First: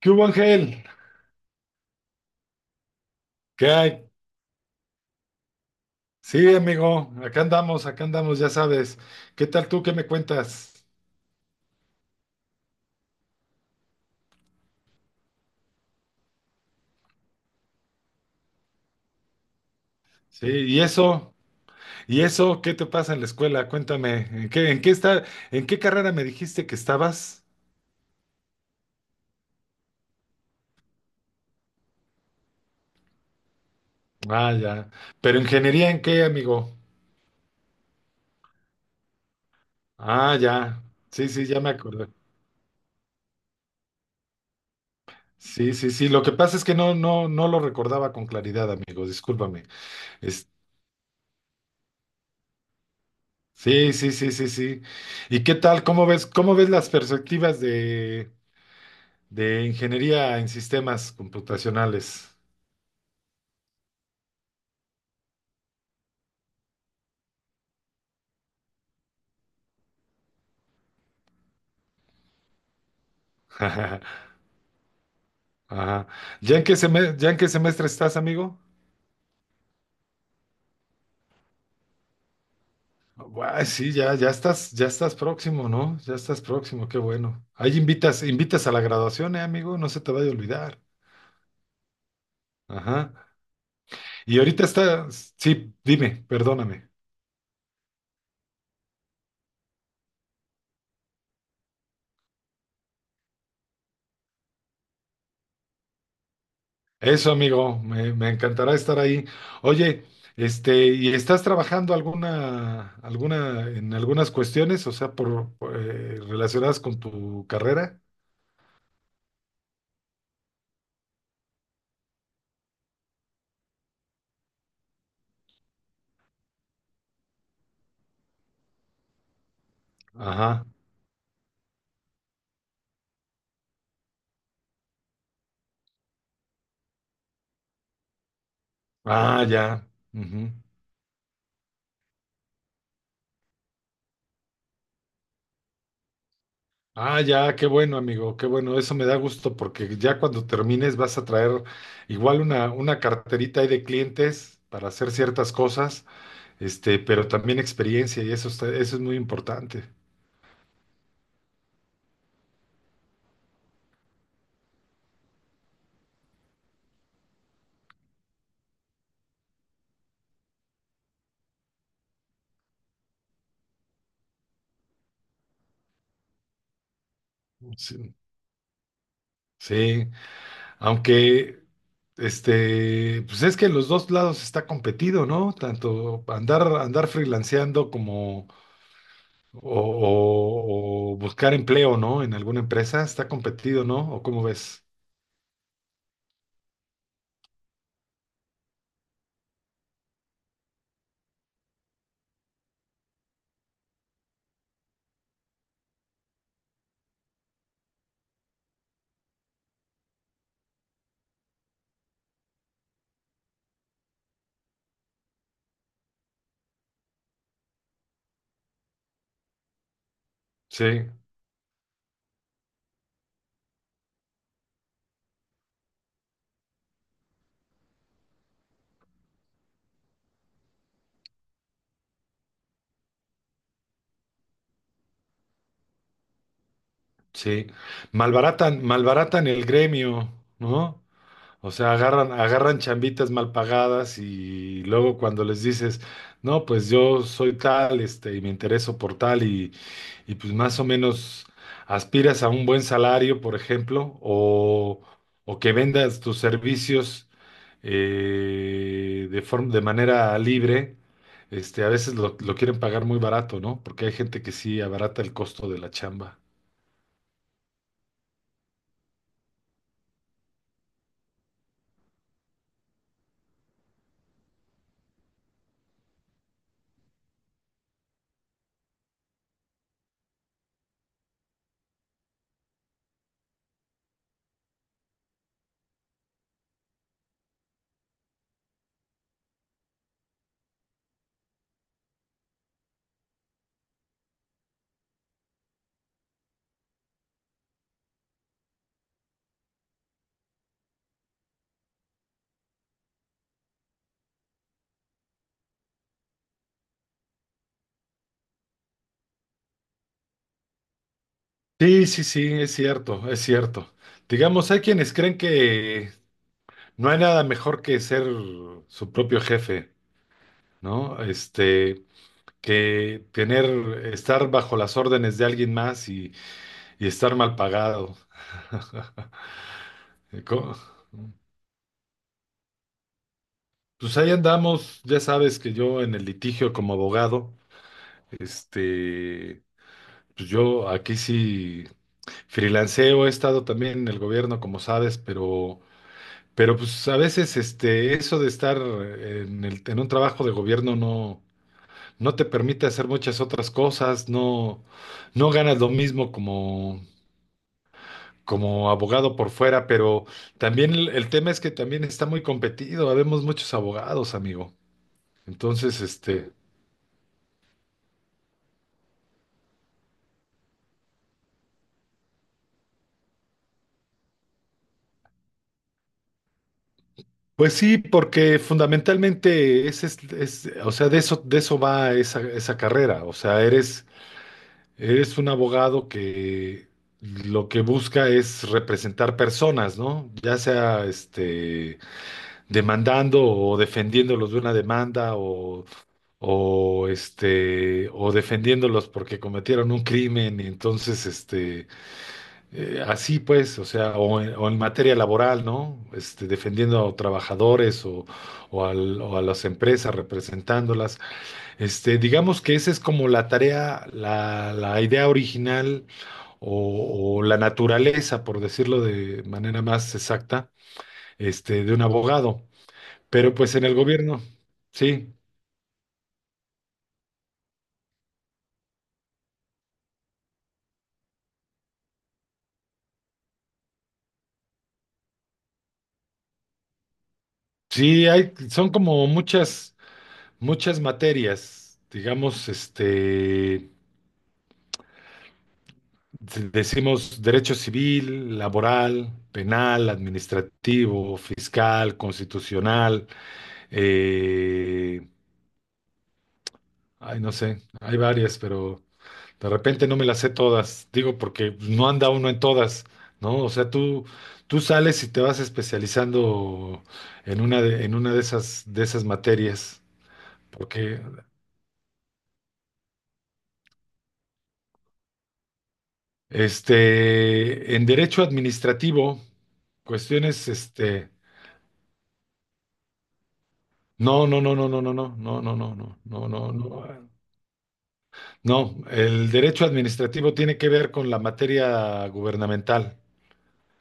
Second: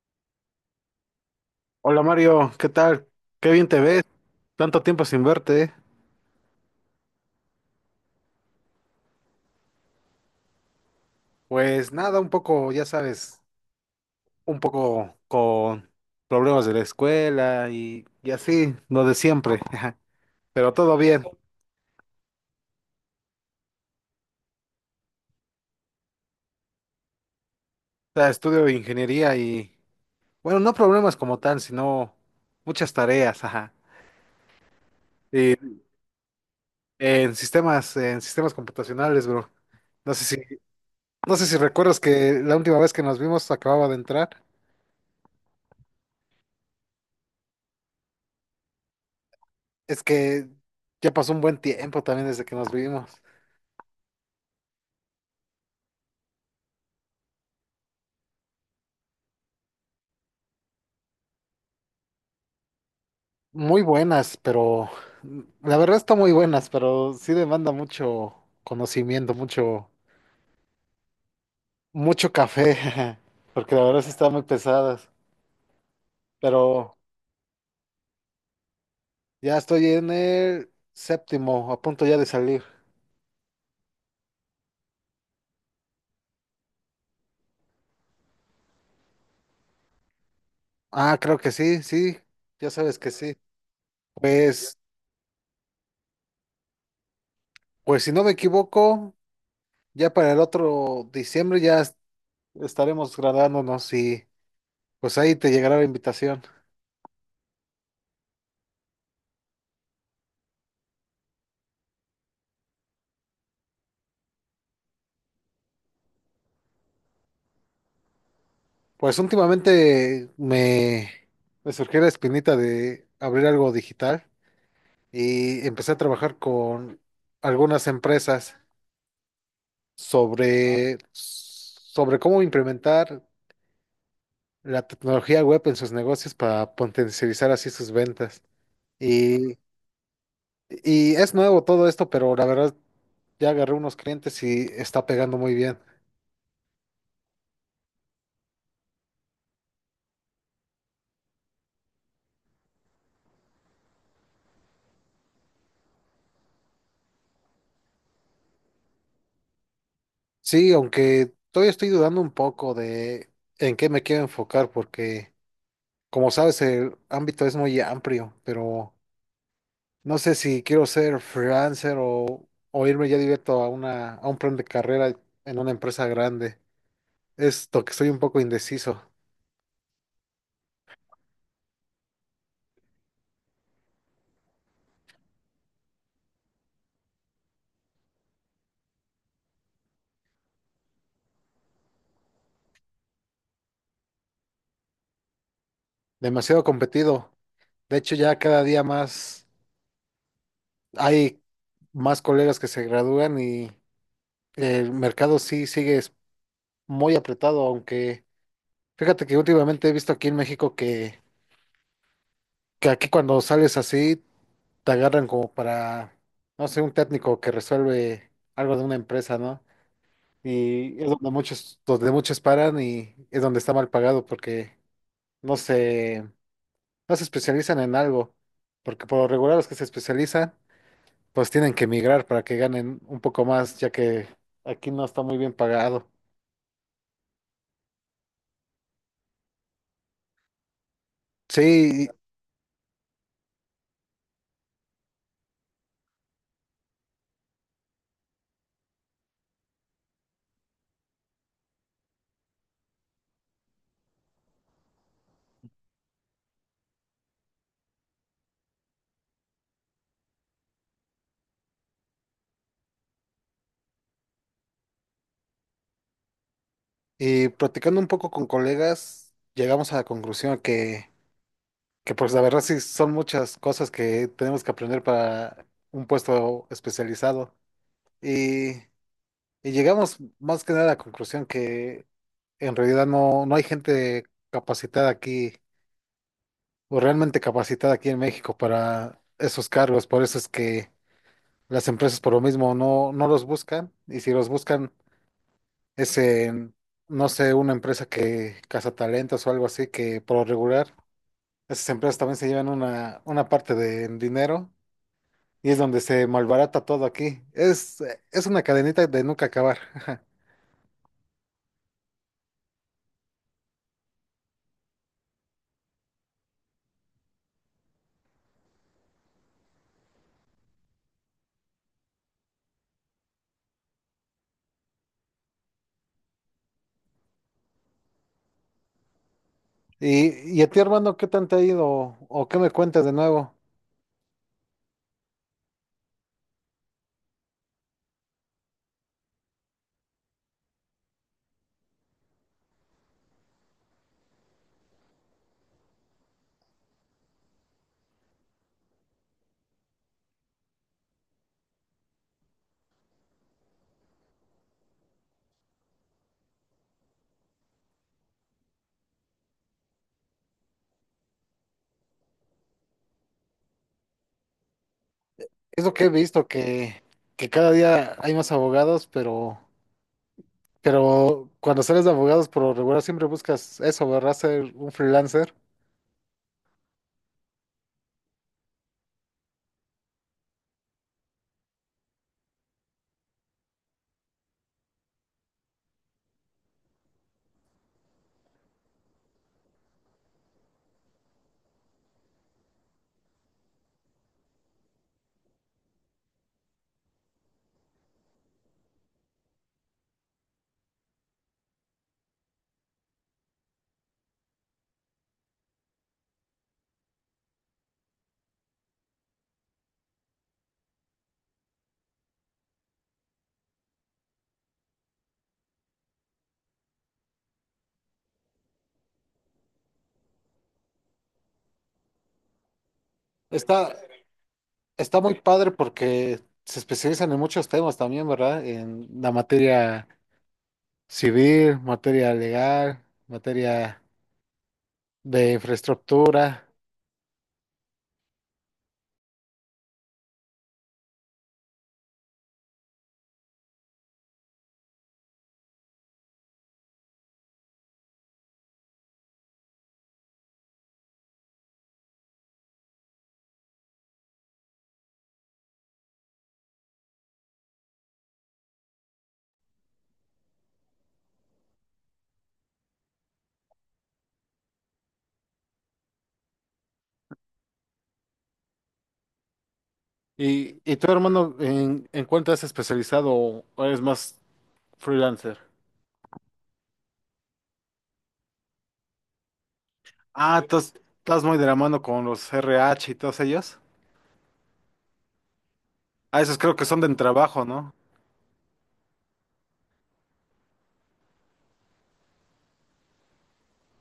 ¿Qué hubo, Ángel? Hola Mario, ¿qué tal? Qué bien ¿Qué te ves. hay? Tanto tiempo sin verte, ¿eh? Sí, amigo, acá andamos, ya sabes. ¿Qué tal tú? ¿Qué me cuentas? Pues nada, un poco, ya sabes, un poco con problemas de la escuela y así, lo de siempre. Sí, Pero ¿y todo bien. eso? O ¿Y eso? ¿Qué te pasa en la escuela? Cuéntame, ¿en qué está, en qué carrera me dijiste que estabas? sea, estudio ingeniería y, bueno, no problemas como tal, sino muchas tareas. Ajá. Ah, ya. ¿Pero Y ingeniería en qué, amigo? En sistemas computacionales, bro. No sé Ah, ya. Sí, no sé sí, si ya me recuerdas acordé. que la última vez que nos vimos acababa de entrar. Sí, sí, sí. Lo que pasa es que no lo recordaba con claridad, amigo. Discúlpame. Es que Es- ya pasó un buen tiempo también desde que nos vimos. sí, sí, sí, sí, sí. ¿Y qué tal? ¿Cómo ves las perspectivas de ingeniería en sistemas computacionales. Muy buenas, pero la verdad está muy buenas, pero sí demanda mucho conocimiento, mucho, mucho café, porque la verdad sí están muy pesadas. Ajá. Pero ¿ya en qué semestre estás, amigo? ya estoy en el séptimo, a punto ya de salir. Guay, sí, ya, ya estás próximo, ¿no? Ya estás próximo, qué bueno. Ahí invitas, invitas a la graduación, amigo, no se te vaya a olvidar. Ah, creo que sí, sí, ya sabes que Ajá. sí. Y ahorita Pues, está, sí, dime, perdóname. pues si no me equivoco, ya para el otro diciembre ya estaremos graduándonos y pues ahí te llegará la invitación. Eso, amigo, me encantará estar ahí. Oye, ¿y estás trabajando en algunas cuestiones, o sea, por relacionadas con tu carrera? Pues últimamente me surgió la espinita de abrir algo digital y empecé a trabajar con algunas empresas Ajá. Sobre cómo implementar la tecnología web en sus negocios para potencializar así sus ventas. Ah, Y, ya. Ujú. y es nuevo todo esto, pero la verdad ya agarré unos clientes y está pegando muy bien. Ah, ya, qué bueno, amigo, qué bueno. Eso me da gusto porque ya cuando termines vas a traer igual una carterita ahí de clientes para hacer ciertas cosas, pero también experiencia y eso es muy importante. Sí, aunque todavía estoy dudando un poco de en qué me quiero enfocar porque, como sabes, el ámbito es muy amplio, pero no sé si quiero ser freelancer o irme ya directo a a un plan de carrera en una empresa grande. Esto que estoy Sí, un poco indeciso, sí. Aunque, pues es que en los dos lados está competido, ¿no? Tanto andar freelanceando como o buscar empleo, ¿no? En alguna empresa está competido, ¿no? ¿O cómo ves? demasiado competido. De hecho, ya cada día más hay más colegas que se gradúan y el mercado sí sigue muy apretado, aunque fíjate que últimamente he visto aquí en México que aquí cuando sales así te agarran como para, no sé, un técnico que resuelve algo de una empresa, ¿no? Y Sí, es donde muchos paran y es donde está mal pagado porque no se, no se especializan en algo, porque por lo regular los que se especializan pues tienen que emigrar para que ganen un poco más, ya que aquí no está muy bien pagado. sí. Malbaratan, malbaratan el gremio, ¿no? O sea, Sí, agarran, agarran chambitas mal pagadas y luego cuando les dices, no, pues yo soy tal, y me intereso por tal, y pues más o menos aspiras a un buen salario, por ejemplo, o que vendas tus servicios de forma, de manera libre, a veces lo quieren pagar muy barato, ¿no? Porque hay gente que sí abarata el costo de la chamba. y platicando un poco con colegas, llegamos a la conclusión que pues la verdad sí son muchas cosas que tenemos que aprender para un puesto especializado. Y, y llegamos más que nada a la conclusión que en realidad no hay gente capacitada aquí, o realmente capacitada aquí en México, para esos cargos. Por eso es que las empresas por lo mismo no los buscan. Y si los buscan es en, no sé, una empresa que caza talentos o algo así, que por lo regular esas empresas también se llevan una parte de dinero. Y es donde se malbarata todo aquí. Es una cadenita de nunca acabar. Sí, sí, sí, es cierto, es cierto. Digamos, hay quienes creen que no hay nada mejor que ser su propio jefe, ¿no? Que tener, estar bajo las órdenes de alguien más y estar mal pagado. Y, y a Co- ti, hermano, ¿qué tanto ha ido? ¿O qué me cuentas de nuevo? Pues ahí andamos, ya sabes que yo en el litigio como abogado. Este, pues yo aquí sí freelanceo, he estado también en el gobierno, como sabes, pero pues a veces eso de estar en en un trabajo de gobierno no, no te permite hacer muchas otras cosas, no, no ganas lo mismo como, como abogado por fuera, pero también el tema es que también está muy competido, habemos muchos abogados, amigo. Es lo Entonces, que he visto, que cada día hay más abogados, pero cuando sales de abogados por lo regular siempre buscas eso, ¿verdad? Ser un freelancer. pues sí, porque fundamentalmente o sea, de eso va esa carrera. O sea, eres un abogado que lo que busca es representar personas, ¿no? Ya sea demandando o defendiéndolos de una demanda o, o defendiéndolos porque cometieron un crimen. Y entonces, así pues, o sea, o en materia laboral, ¿no? Este, defendiendo a trabajadores o, o a las empresas, representándolas. Digamos que esa es como la tarea, la idea original o la naturaleza, por decirlo de manera más exacta, de un abogado. Pero pues Está, en el gobierno, está sí, muy padre porque se especializan en muchos temas también, ¿verdad? En la materia civil, materia legal, materia de infraestructura. sí, hay, son como muchas materias, digamos. Este, decimos derecho civil, laboral, penal, administrativo, fiscal, constitucional, eh, ay, no sé, hay varias, pero de repente no me las sé todas, digo, porque no anda uno en todas, ¿no? O sea, tú sales y te vas especializando en una de esas materias, Y tú, porque hermano, en cuánto has especializado o eres más freelancer? En derecho administrativo, Ah, cuestiones, entonces estás muy de la mano con los RH y todos ellos. no, no, no, no, no, no, no, no, no, no, Ah, no, no, esos no, creo que son de no. trabajo, ¿no? No, el derecho administrativo tiene que ver con la materia gubernamental.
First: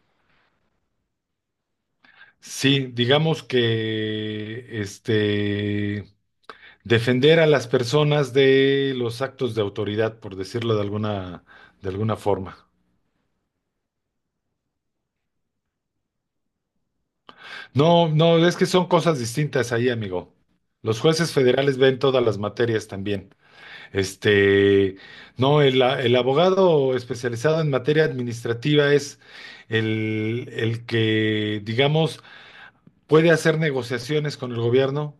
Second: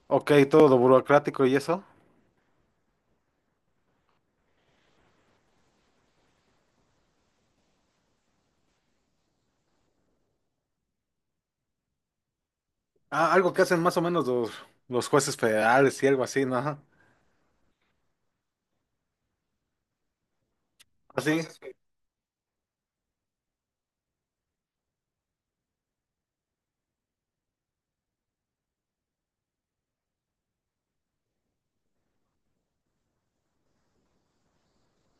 Ok, todo lo burocrático y eso. Sí, digamos que defender a las personas de los actos de autoridad, por decirlo de alguna forma. Ah, algo que hacen más o los jueces federales y algo así, ¿no? No, no, es que son cosas distintas ahí, amigo. Los jueces Así. federales ven todas las materias también. Este, no, el abogado especializado en materia administrativa es el que, digamos, puede hacer negociaciones con el gobierno,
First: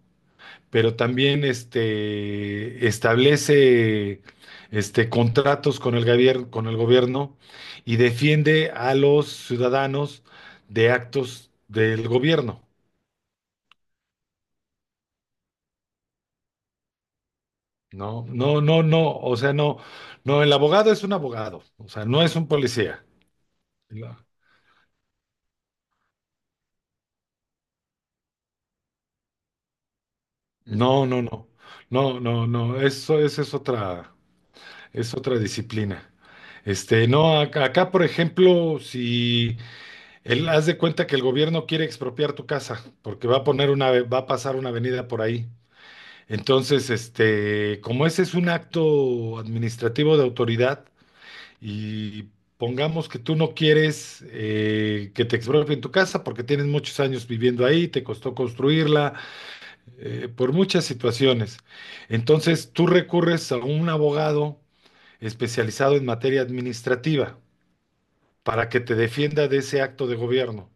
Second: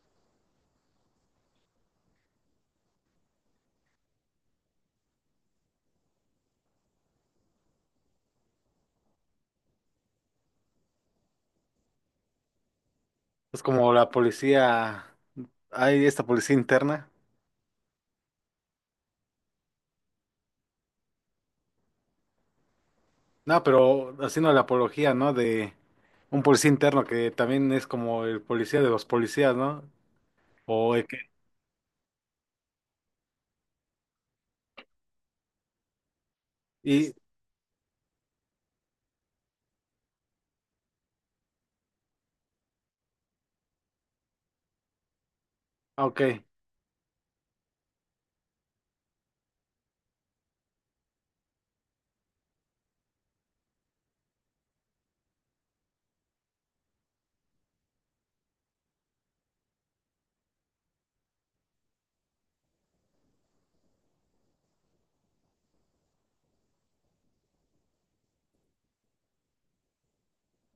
pero también establece contratos con el gobierno y defiende a los ciudadanos de actos del gobierno. Es como la policía, hay esta policía interna. No, no, no, no, o sea, no, no, el abogado es un abogado, o sea, no es un policía. No, pero ¿No? haciendo la apología, ¿no? De un policía interno que también es como el policía de los policías, ¿no? O No, el no, que- no. No, no, no. Eso, esa es otra disciplina. Y, No, acá, por ejemplo, si él haz de cuenta que el gobierno quiere expropiar tu casa, porque va a poner va a pasar una avenida por ahí. Ok, Entonces, como ese es un acto administrativo de autoridad, y pongamos que tú no quieres que te expropien tu casa porque tienes muchos años viviendo ahí, te costó construirla por muchas situaciones. Entonces, tú recurres a un abogado especializado en materia administrativa para que te defienda de ese acto de gobierno.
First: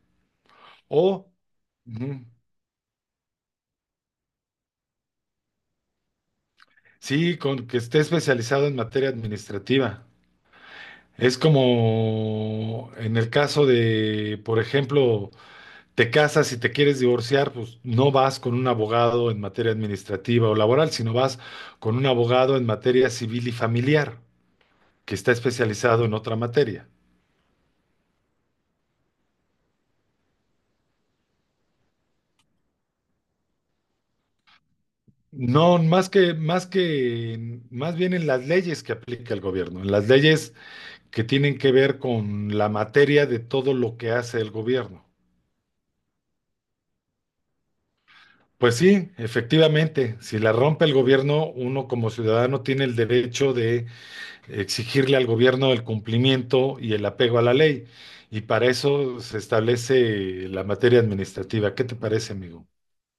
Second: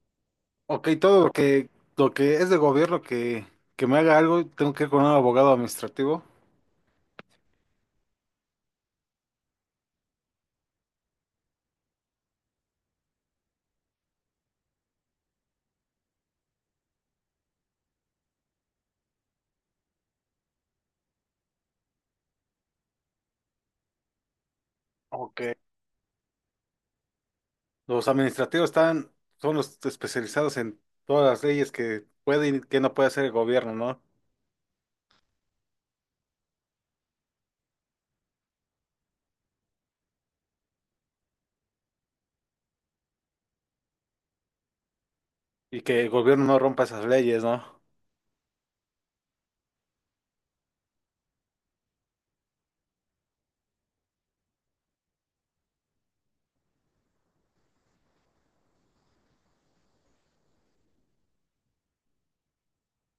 ok, todo O, lo ujú, que es de gobierno que me haga algo, tengo que ir con un abogado administrativo. sí, con que esté especializado en materia administrativa. Es como en el caso de, por ejemplo, te casas y te quieres divorciar, pues no vas con un abogado en materia administrativa o laboral, sino vas con un abogado en materia civil y familiar, que está Ok. especializado en otra materia. Los administrativos están, son los especializados en todas las leyes que puede y que no puede hacer el gobierno, ¿no? No, más bien en las leyes que aplica el gobierno, en las leyes que tienen que ver con la materia de todo lo que hace el gobierno. Y que el gobierno no rompa esas leyes, ¿no? Pues sí, efectivamente, si la rompe el gobierno, uno como ciudadano tiene el derecho de exigirle al gobierno el cumplimiento y el apego a la ley. Y para eso se establece la materia administrativa. ¿Qué te parece, amigo?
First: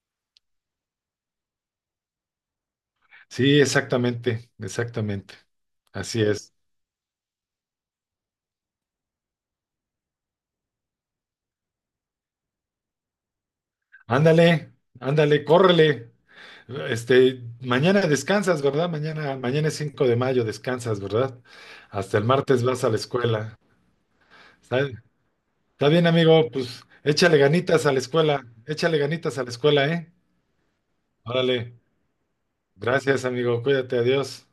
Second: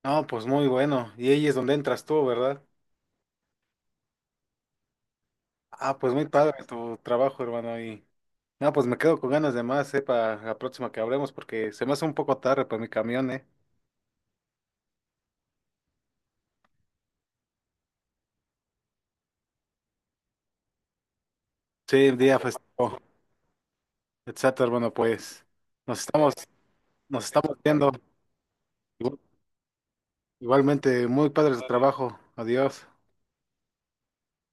No, pues muy bueno. Y ahí es donde entras tú, ¿verdad? Sí, exactamente, exactamente. Ah, pues Así muy es. padre tu trabajo, hermano. Y no, pues me quedo con ganas de más, ¿eh? Para la próxima que hablemos, porque se me hace un poco tarde para mi camión, ¿eh? Ándale, ándale, córrele. Mañana descansas, ¿verdad? Mañana, mañana es 5 de mayo, descansas, ¿verdad? Sí, Hasta el día martes vas a la festivo. escuela. Exacto, ¿Está, bueno, pues está nos bien, estamos, amigo? Pues nos échale estamos ganitas a viendo. la escuela, échale Igual- ganitas a la escuela, ¿eh? Igualmente, muy padre su Órale. trabajo. Adiós. Gracias, amigo. Cuídate, adiós.